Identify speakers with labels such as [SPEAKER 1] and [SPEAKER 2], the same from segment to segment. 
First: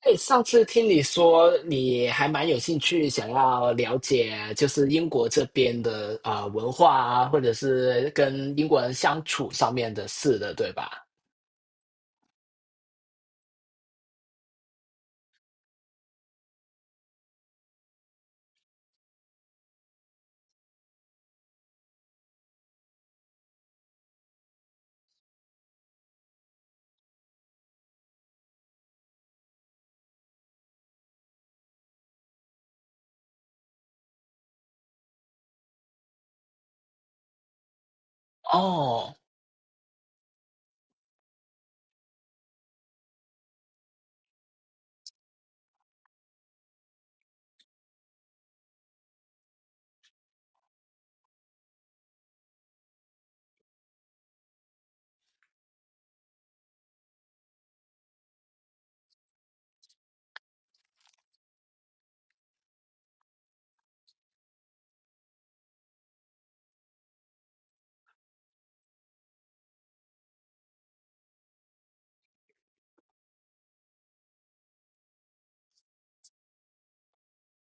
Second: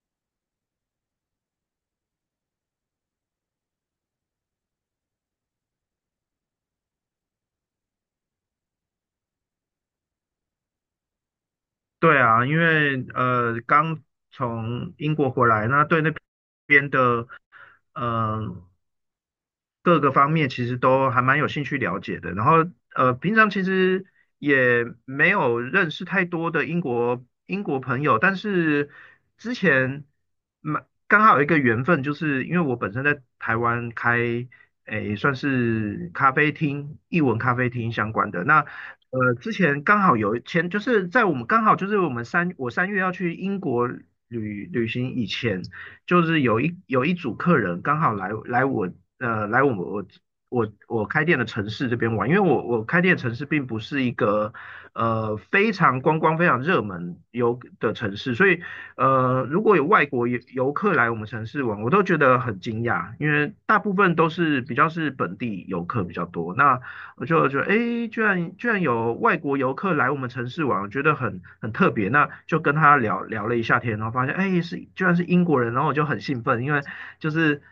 [SPEAKER 1] 哎，上次听你说你还蛮有兴趣，想要了解就是英国这边的文化啊，或者是跟英国人相处上面的事的，对吧？
[SPEAKER 2] 对啊，因为刚从英国回来，那对那边的嗯、呃各个方面其实都还蛮有兴趣了解的。然后平常其实也没有认识太多的英国朋友，但是之前蛮刚好有一个缘分，就是因为我本身在台湾开诶算是咖啡厅、译文咖啡厅相关的那。
[SPEAKER 1] 哦。
[SPEAKER 2] 之前刚好就是在我们刚好就是我们三我三月要去英国旅行以前，就是有一组客人刚好来我开店的城市这边玩，因为我开店的城市并不是一个非常观光非常热门游的城市，所以如果有外国游客来我们城市玩，我都觉得很惊讶，因为大部分都是比较是本地游客比较多。那我就觉得，诶，居然有外国游客来我们城市玩，我觉得很特别。那就跟他聊了一下天，然后发现，诶，居然是英国人，然后我就很兴奋，因为就是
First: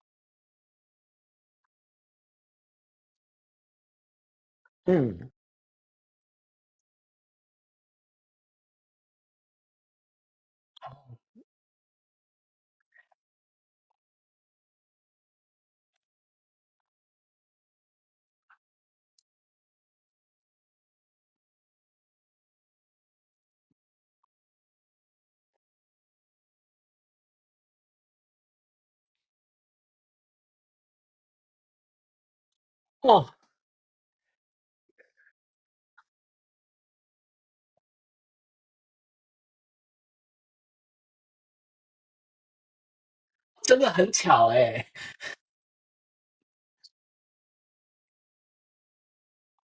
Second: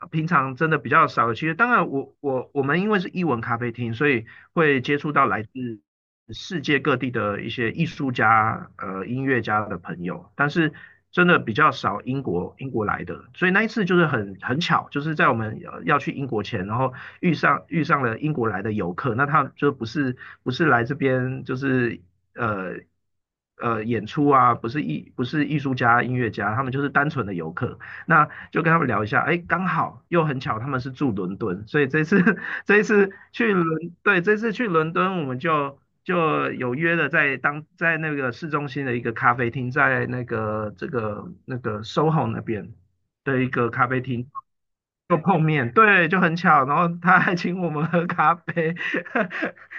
[SPEAKER 2] 平常真的比较少。其实当然我们因为是英文咖啡厅，所以会接触到
[SPEAKER 1] 嗯。
[SPEAKER 2] 来自世界各地的一些艺术家、音乐家的朋友，但是真的比较少英国来的，所以那一次就是很巧，就是在我们要去英国前，然后遇上了英国来的游客，那他就不是来这边就是呃演出啊，不是艺术家、音乐家，他们就是单纯的游客，那就跟他们聊一下，哎，刚好又很巧，他们是住伦敦，所以这一次
[SPEAKER 1] 哦，
[SPEAKER 2] 对，这次去伦敦，我们就有约了在那个市中心的一个咖啡厅，在 SOHO 那边的一个
[SPEAKER 1] 真
[SPEAKER 2] 咖
[SPEAKER 1] 的
[SPEAKER 2] 啡
[SPEAKER 1] 很
[SPEAKER 2] 厅
[SPEAKER 1] 巧哎。
[SPEAKER 2] 就碰面，对，就很巧，然后他还请我们喝咖啡，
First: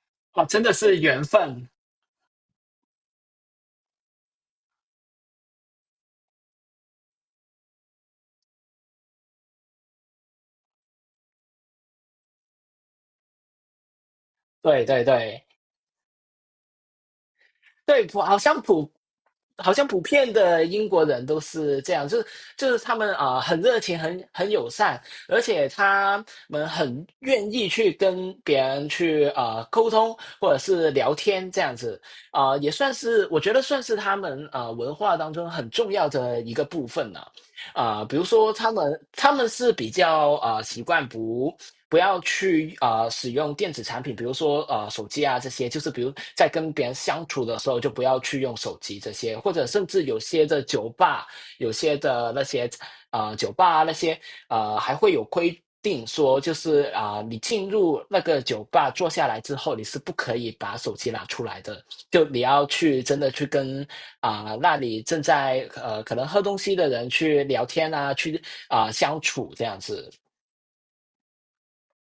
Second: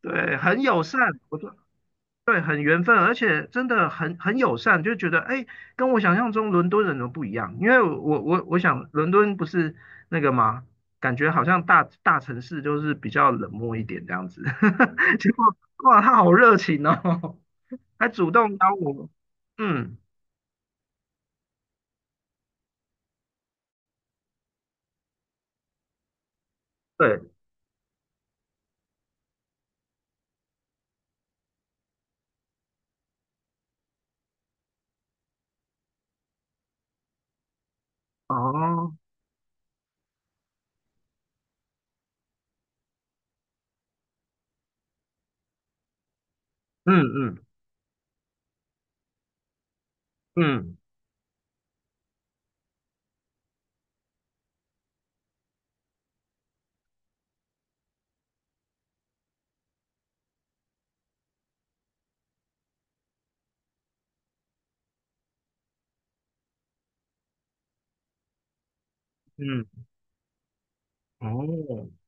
[SPEAKER 2] 对，
[SPEAKER 1] 哦，
[SPEAKER 2] 很
[SPEAKER 1] 真的
[SPEAKER 2] 友
[SPEAKER 1] 是
[SPEAKER 2] 善，
[SPEAKER 1] 缘
[SPEAKER 2] 我说
[SPEAKER 1] 分。
[SPEAKER 2] 对，很缘分，而且真的很友善，就觉得哎，跟我想象中伦敦人都不一样。因为我想伦敦不是那个嘛，感觉好像大城市就是比较冷漠一点这样子。
[SPEAKER 1] 对对
[SPEAKER 2] 结
[SPEAKER 1] 对。
[SPEAKER 2] 果哇，他好热情哦，
[SPEAKER 1] 对，
[SPEAKER 2] 还
[SPEAKER 1] 普
[SPEAKER 2] 主
[SPEAKER 1] 好
[SPEAKER 2] 动邀
[SPEAKER 1] 像普
[SPEAKER 2] 我。
[SPEAKER 1] 好像
[SPEAKER 2] 嗯，
[SPEAKER 1] 普遍的英国人都是这样，就是他们很热情，很友善，而且他们很
[SPEAKER 2] 对，
[SPEAKER 1] 愿意去跟别人去啊沟通或者是聊天这样子，也算是我觉得他们啊文化当中很重要的一个部分了。比如说他
[SPEAKER 2] 哦，
[SPEAKER 1] 们他们是比较啊习惯不要去啊！使用电子产品，比如说手机啊这些，就是比如在跟别人
[SPEAKER 2] 嗯
[SPEAKER 1] 相处
[SPEAKER 2] 嗯
[SPEAKER 1] 的时候，就不要去用手机这些，或者甚至有些的
[SPEAKER 2] 嗯
[SPEAKER 1] 酒吧，有些的那些啊酒吧啊那些还会有规定说，就是你进入那个酒吧坐下来之后，你是不可以把手机拿出来的，就你要去真的去跟那里正在可能喝东西的人去聊天啊，去相处这
[SPEAKER 2] 嗯
[SPEAKER 1] 样子。
[SPEAKER 2] 哦，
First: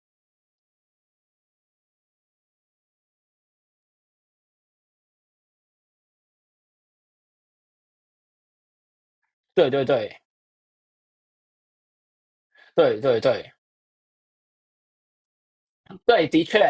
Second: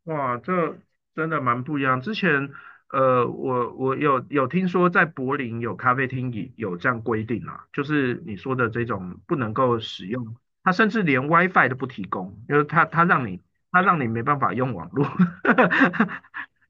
[SPEAKER 2] 哇，这真的蛮不一样。之前，我有听说在柏林有咖啡厅也有这样规定啊，就是你说的这种不能
[SPEAKER 1] 对
[SPEAKER 2] 够
[SPEAKER 1] 对
[SPEAKER 2] 使
[SPEAKER 1] 对。
[SPEAKER 2] 用，它甚至连 WiFi 都不提供，就是它
[SPEAKER 1] 对
[SPEAKER 2] 它
[SPEAKER 1] 对
[SPEAKER 2] 让你
[SPEAKER 1] 对
[SPEAKER 2] 它让你没办法用网络。
[SPEAKER 1] 对，的确。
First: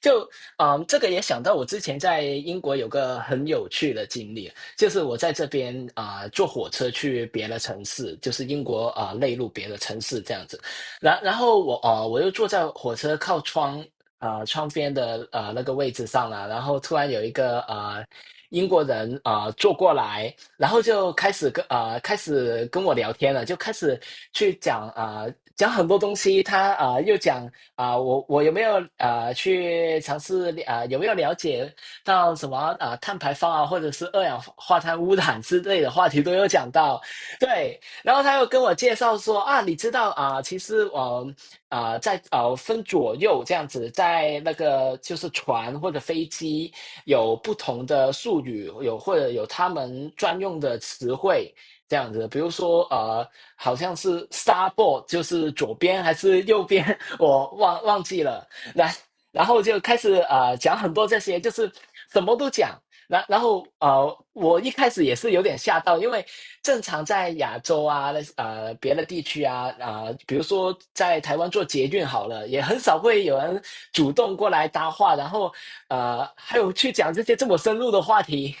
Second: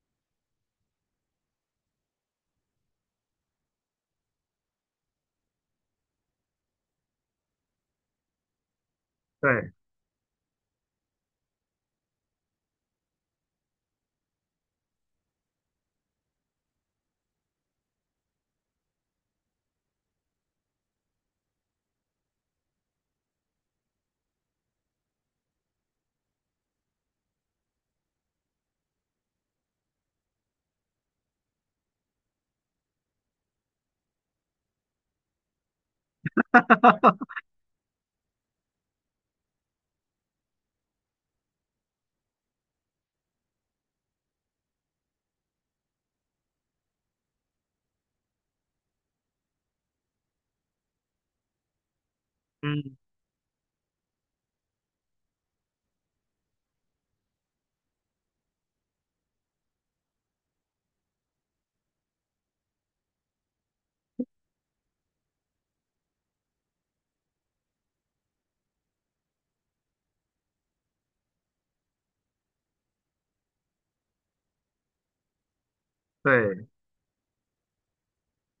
[SPEAKER 1] 就这个也想到我之前在英国有个很有趣的经历，就是我在这边坐火车去别的城市，就是英国内陆别
[SPEAKER 2] 对，
[SPEAKER 1] 的城市这样子，然后我我又坐在火车靠窗窗边的那个位置上了，然后突然有一个英国人坐过来，然后就开始跟啊、开始跟我聊天了，就开始去讲讲很多东西，他又讲啊、我有没有去尝试啊、有没有了解到什么啊、碳排放啊，或者是二氧化碳污染之类的话题都有讲到。对，然后他又跟我介绍说啊，你知道啊、其实我啊、在啊分左右这样子，在那个就是船或者飞机有不同的术语，有或者有他们专用的词汇。这样子，比如说
[SPEAKER 2] 嗯，
[SPEAKER 1] 好像是 starboard 就是左边还是右边，我忘记了。然然后就开始讲很多这些，就是什么都讲。然后我一开始也是有点吓到，因为正常在亚洲啊，那别的地区啊，比如说在台湾做捷运好了，也很少会有人主动过来搭话，然后还
[SPEAKER 2] 对。
[SPEAKER 1] 有去讲这些这么深入的话题。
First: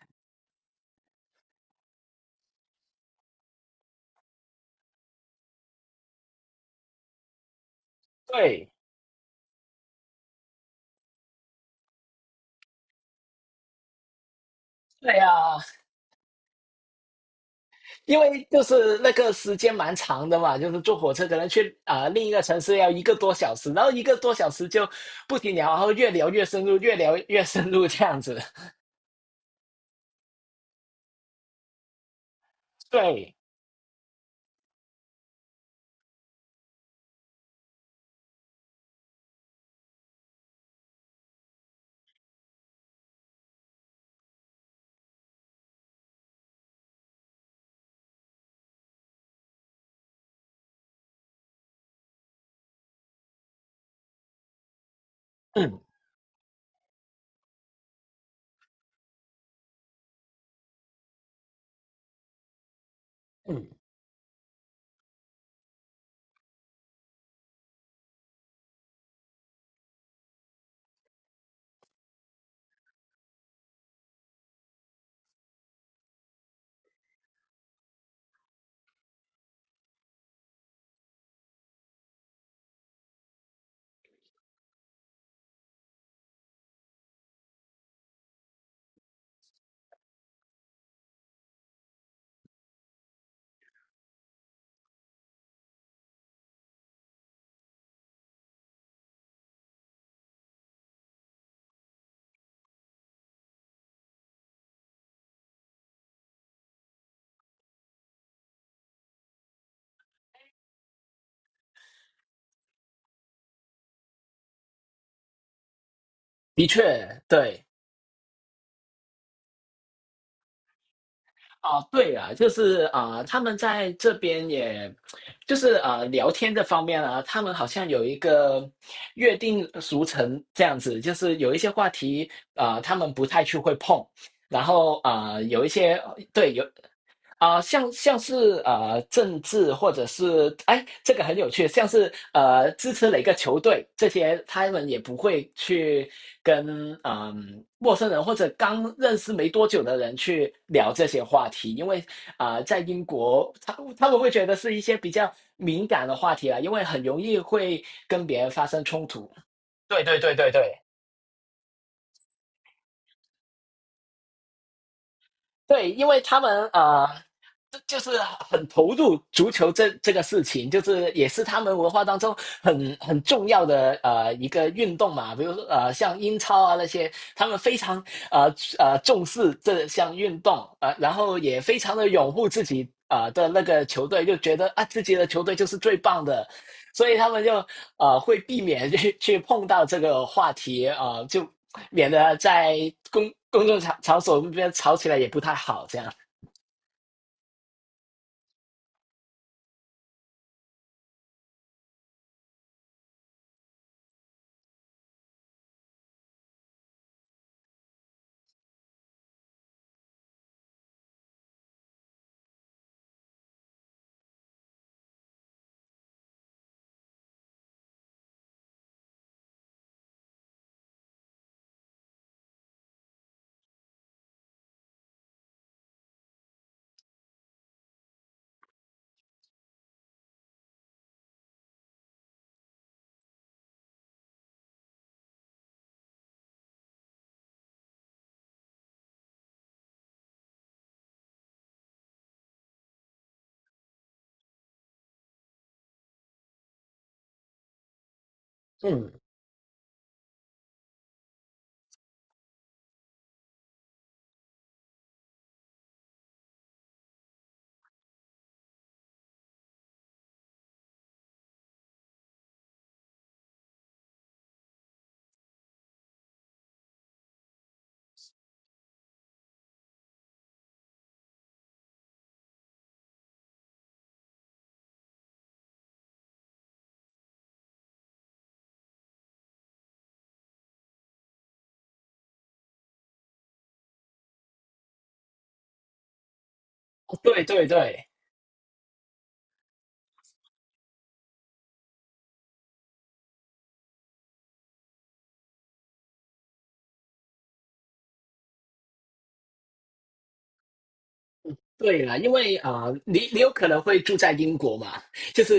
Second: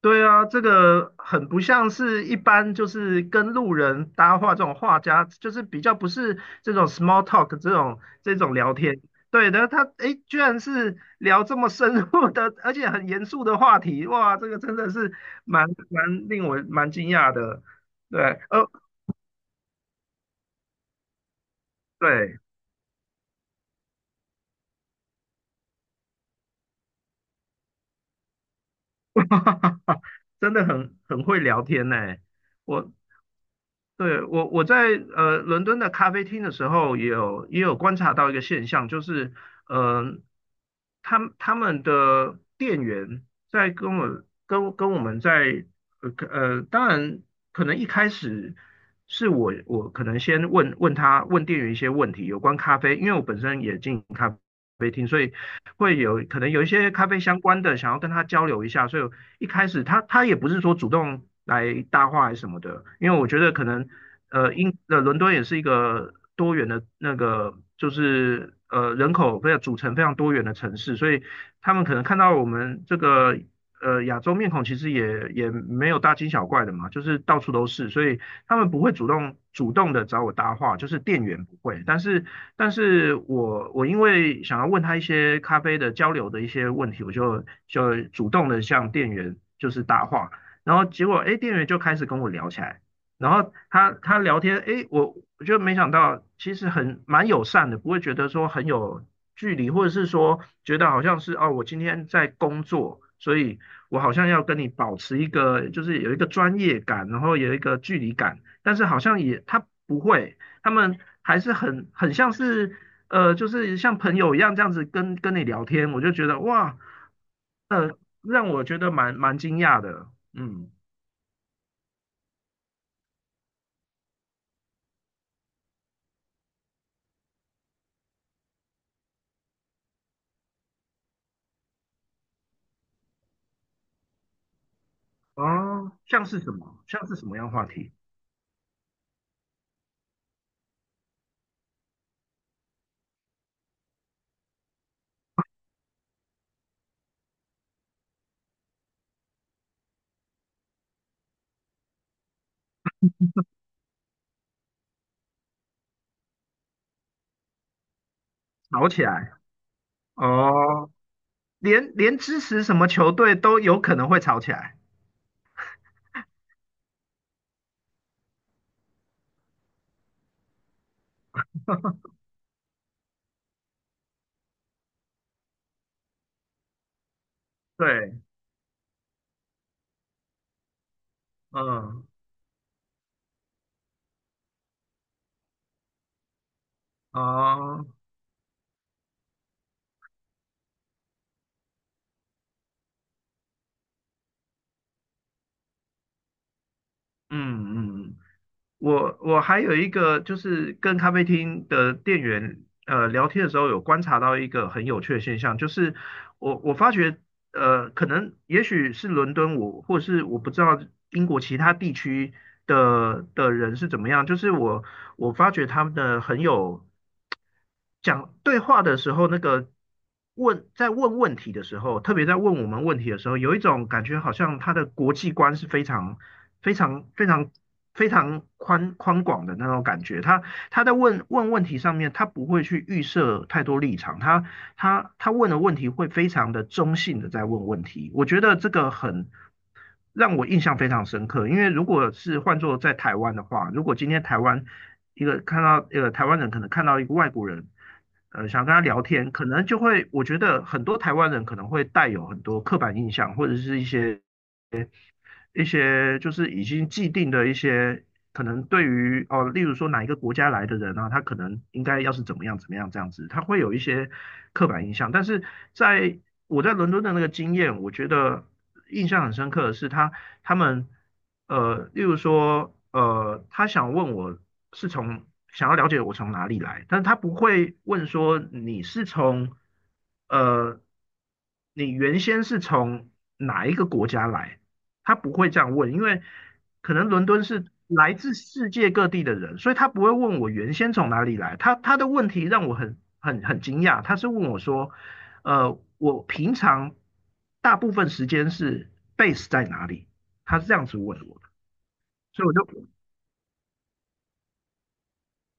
[SPEAKER 2] 对啊，这个很不像是一般就是跟路人搭话这种画家，就是比较不是这种 small talk 这种
[SPEAKER 1] 对。
[SPEAKER 2] 聊天。对的，他诶，居然是聊这么深入的，而且很严肃的话题，哇，这个真的是
[SPEAKER 1] 对呀。
[SPEAKER 2] 蛮蛮令我蛮惊讶的。
[SPEAKER 1] 因
[SPEAKER 2] 对，
[SPEAKER 1] 为就是那个时间蛮长的嘛，就是坐火车可能去另一
[SPEAKER 2] 对，
[SPEAKER 1] 个城市要一个多小时，然后一个多小时就不停聊，然后越聊越深入，越聊越深入这样子。
[SPEAKER 2] 真的很会聊天呢。我
[SPEAKER 1] 对。
[SPEAKER 2] 对，我在伦敦的咖啡厅的时候，也有观察到一个现象，就是呃，他们的店员在跟我们在当然可能一开始是我可能先问店员一些问题有关咖啡，因为我本身也进咖啡厅，所以
[SPEAKER 1] 嗯
[SPEAKER 2] 会有可能有一些咖啡相关的想要跟他交流一下，所以一开始他也不是说主动来搭话还是什么的，因为我觉得可
[SPEAKER 1] 嗯，
[SPEAKER 2] 能伦敦也是一个多元的那个，就是人口非常组成非常多元的城市，所以他们可能看到我们这个亚洲面孔，其实也也没有大惊小怪的嘛，就是到处都是，所以他们不会主动的找我搭话，就是店员不会，但是我因为想要问他一些咖啡的交流的一些问题，我就主动的向店员就是搭话。然后结果，哎，店员就开始跟我聊起来，然后他聊天，诶，我就没想到，其实很蛮友善的，不会觉得说很有距离，或者是说觉得好像是哦，我今天在工作，所以我好像要跟你保持一个就是有一个专业感，然后有一个距离感，但是好像也他不会，他们还是很像是,就是像朋友一样这样子跟你聊天，我就觉得
[SPEAKER 1] 的
[SPEAKER 2] 哇，
[SPEAKER 1] 确。对。
[SPEAKER 2] 呃，让我觉得蛮惊讶的，嗯，
[SPEAKER 1] 啊，对啊，就是他们在这边也，就是啊聊天这方面啊，他们好像有一个约定俗成这样子，就是有一些话题他们不太去会碰，然后有一
[SPEAKER 2] 哦，
[SPEAKER 1] 些
[SPEAKER 2] 像是什
[SPEAKER 1] 对有
[SPEAKER 2] 么，像是什么样的话
[SPEAKER 1] 像
[SPEAKER 2] 题？
[SPEAKER 1] 像是政治或者是哎，这个很有趣，像是支持哪个球队这些，他们也不会去跟陌生人或者刚认识没多久的人去聊这些话题，因为在英国他们会觉得是一些比较敏感的话题啊，因为很容易会跟别人发生
[SPEAKER 2] 吵起
[SPEAKER 1] 冲突。
[SPEAKER 2] 来
[SPEAKER 1] 对对对对对。
[SPEAKER 2] 哦，连支持什么球队都有可能会吵起来。
[SPEAKER 1] 对，因为他们啊。就是很投入足球这个事情，就是也是他们文化当中很重要的一个运动嘛。比如说像英超啊那些，他们非常
[SPEAKER 2] 对，
[SPEAKER 1] 呃重视这项运动，然后也非常
[SPEAKER 2] 嗯，
[SPEAKER 1] 的拥护自己的那个球队，就觉得啊自己的球队就是最棒的，所以他们就
[SPEAKER 2] 哦，
[SPEAKER 1] 会避免去碰到这个话题，就免得在公众场所那边吵起来也不太好这样。
[SPEAKER 2] 嗯嗯，我还有一个就是跟咖啡厅的店员聊天的时候，有观察到一个很有趣的现象，就是我发觉,可能也许是伦敦我，或是我不知道英国其他地区的人是怎么样，就是我发觉他们的很有讲对话的时候，那个在问问题的时候，特别在问我们问题的时候，有一种感觉，好像他的国际观是非常、非常、非常、非常宽广的那种感觉。他在问问题上面，他不会去预设太多立场，他问的问题会非常的中性的在问问题。我觉得这个很让我印象非常深刻。因为如果是换做在台湾的话，如果今天台湾人可能看到一个外国人，想跟他聊
[SPEAKER 1] 嗯。
[SPEAKER 2] 天，可能就会我觉得很多台湾人可能会带有很多刻板印象或者是一些就是已经既定的一些可能对于哦，例如说哪一个国家来的人啊，他可能应该要是怎么样怎么样这样子，他会有一些刻板印象。但是在我在伦敦的那个经验，我觉得印象很深刻的是他们例如说他想问我是从想要了解我从哪里来，但是他不会问说呃。你原先是从哪一个国家来？他不会这样问，因为可能 伦
[SPEAKER 1] 对
[SPEAKER 2] 敦
[SPEAKER 1] 对
[SPEAKER 2] 是
[SPEAKER 1] 对。
[SPEAKER 2] 来自世界各地的人，所以他不会问我原先从哪里来。他的问题让我很惊讶，他是问我说，我平常大部分时间是 base 在哪里？他是这样子问我的，
[SPEAKER 1] 对啦，因
[SPEAKER 2] 所以我
[SPEAKER 1] 为
[SPEAKER 2] 就
[SPEAKER 1] 你你有可能会住在英国嘛，就是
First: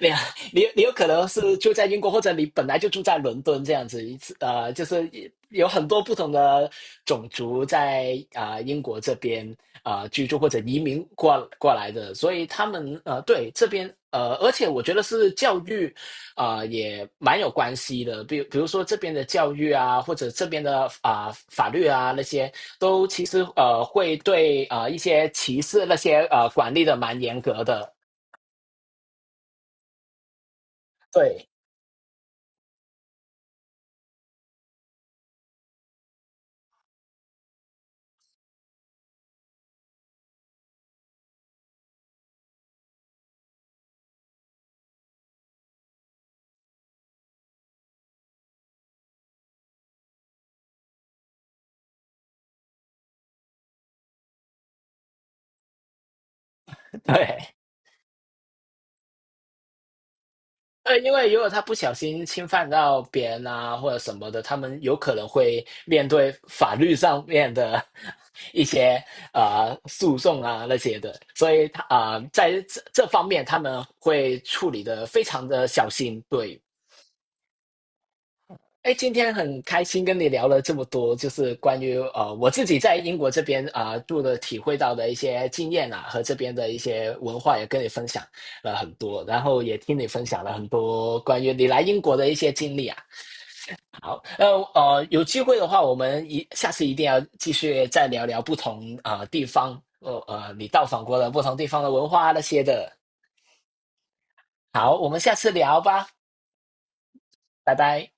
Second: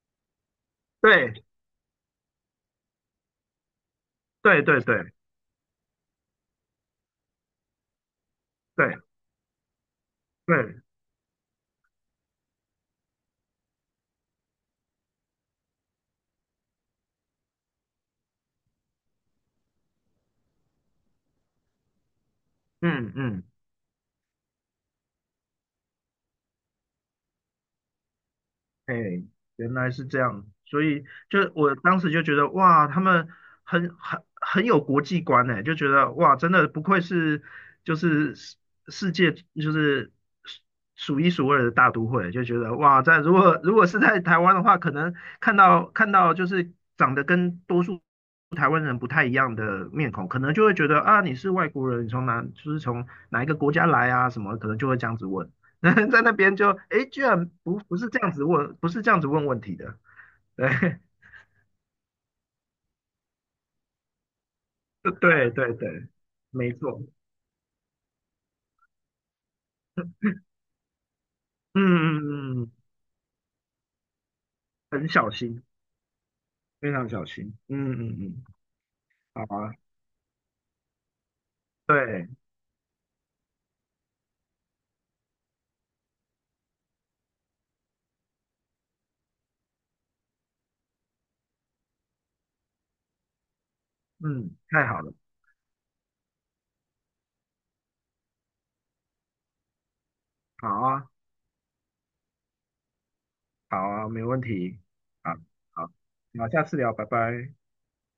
[SPEAKER 1] 你你有可能
[SPEAKER 2] 对
[SPEAKER 1] 是住在英国，或者你本来就住在伦敦这样子，
[SPEAKER 2] 对对
[SPEAKER 1] 就是
[SPEAKER 2] 对
[SPEAKER 1] 有很多不同的种族在英
[SPEAKER 2] 对
[SPEAKER 1] 国这边居住或者移
[SPEAKER 2] 对，
[SPEAKER 1] 民过来的，所以他们对这边呃，而且我觉得是教育。也蛮有关系的，比如说这边的教育啊，或者这边的法律啊那些，都
[SPEAKER 2] 嗯
[SPEAKER 1] 其实
[SPEAKER 2] 嗯。
[SPEAKER 1] 会对啊一些歧视那些管理的蛮严格的。
[SPEAKER 2] 哎，原来是这样，所以
[SPEAKER 1] 对
[SPEAKER 2] 就我当时就觉得哇，他们很有国际观呢，就觉得哇，真的不愧是就是世界就是数数一数二的大都会，就觉得哇，如果是在台湾的话，可能看到就是长得跟多数台湾人不太一样的面孔，可能就会觉得啊，你是外国人，你从哪就是从哪一个国家来啊什么，可能就会这样子问。在那边就哎诶，居然
[SPEAKER 1] 对。
[SPEAKER 2] 不是这样子问，不是这样子问问题的，对
[SPEAKER 1] 因为如果他不小心侵犯到别人啊，或者什么的，他们有可 能
[SPEAKER 2] 对
[SPEAKER 1] 会
[SPEAKER 2] 对
[SPEAKER 1] 面
[SPEAKER 2] 对，
[SPEAKER 1] 对
[SPEAKER 2] 没
[SPEAKER 1] 法律
[SPEAKER 2] 错，
[SPEAKER 1] 上面的 一些诉讼啊那些的，所以
[SPEAKER 2] 嗯
[SPEAKER 1] 他在
[SPEAKER 2] 嗯嗯，
[SPEAKER 1] 这这方面他们会处理的
[SPEAKER 2] 很
[SPEAKER 1] 非
[SPEAKER 2] 小
[SPEAKER 1] 常
[SPEAKER 2] 心，
[SPEAKER 1] 的小心。对。
[SPEAKER 2] 非常小心，嗯嗯嗯，
[SPEAKER 1] 哎，今天
[SPEAKER 2] 好
[SPEAKER 1] 很
[SPEAKER 2] 啊，
[SPEAKER 1] 开心跟你聊了这么多，就是关于
[SPEAKER 2] 对，
[SPEAKER 1] 我自己在英国这边住的体会到的一些经验啊，和这边的一些文化也跟你分享了很多，然后也听你分享了很多关于你来英国的一些经历啊。好。
[SPEAKER 2] 嗯，太好了，
[SPEAKER 1] 有机会的话，我们下次一定要继续再聊聊不同地方，你
[SPEAKER 2] 好
[SPEAKER 1] 到访
[SPEAKER 2] 啊，
[SPEAKER 1] 过的不同地方的文化啊那些的。
[SPEAKER 2] 好啊，没问题，
[SPEAKER 1] 好，我们
[SPEAKER 2] 好，
[SPEAKER 1] 下次聊
[SPEAKER 2] 好，
[SPEAKER 1] 吧，
[SPEAKER 2] 好，下次聊，拜拜。
[SPEAKER 1] 拜拜。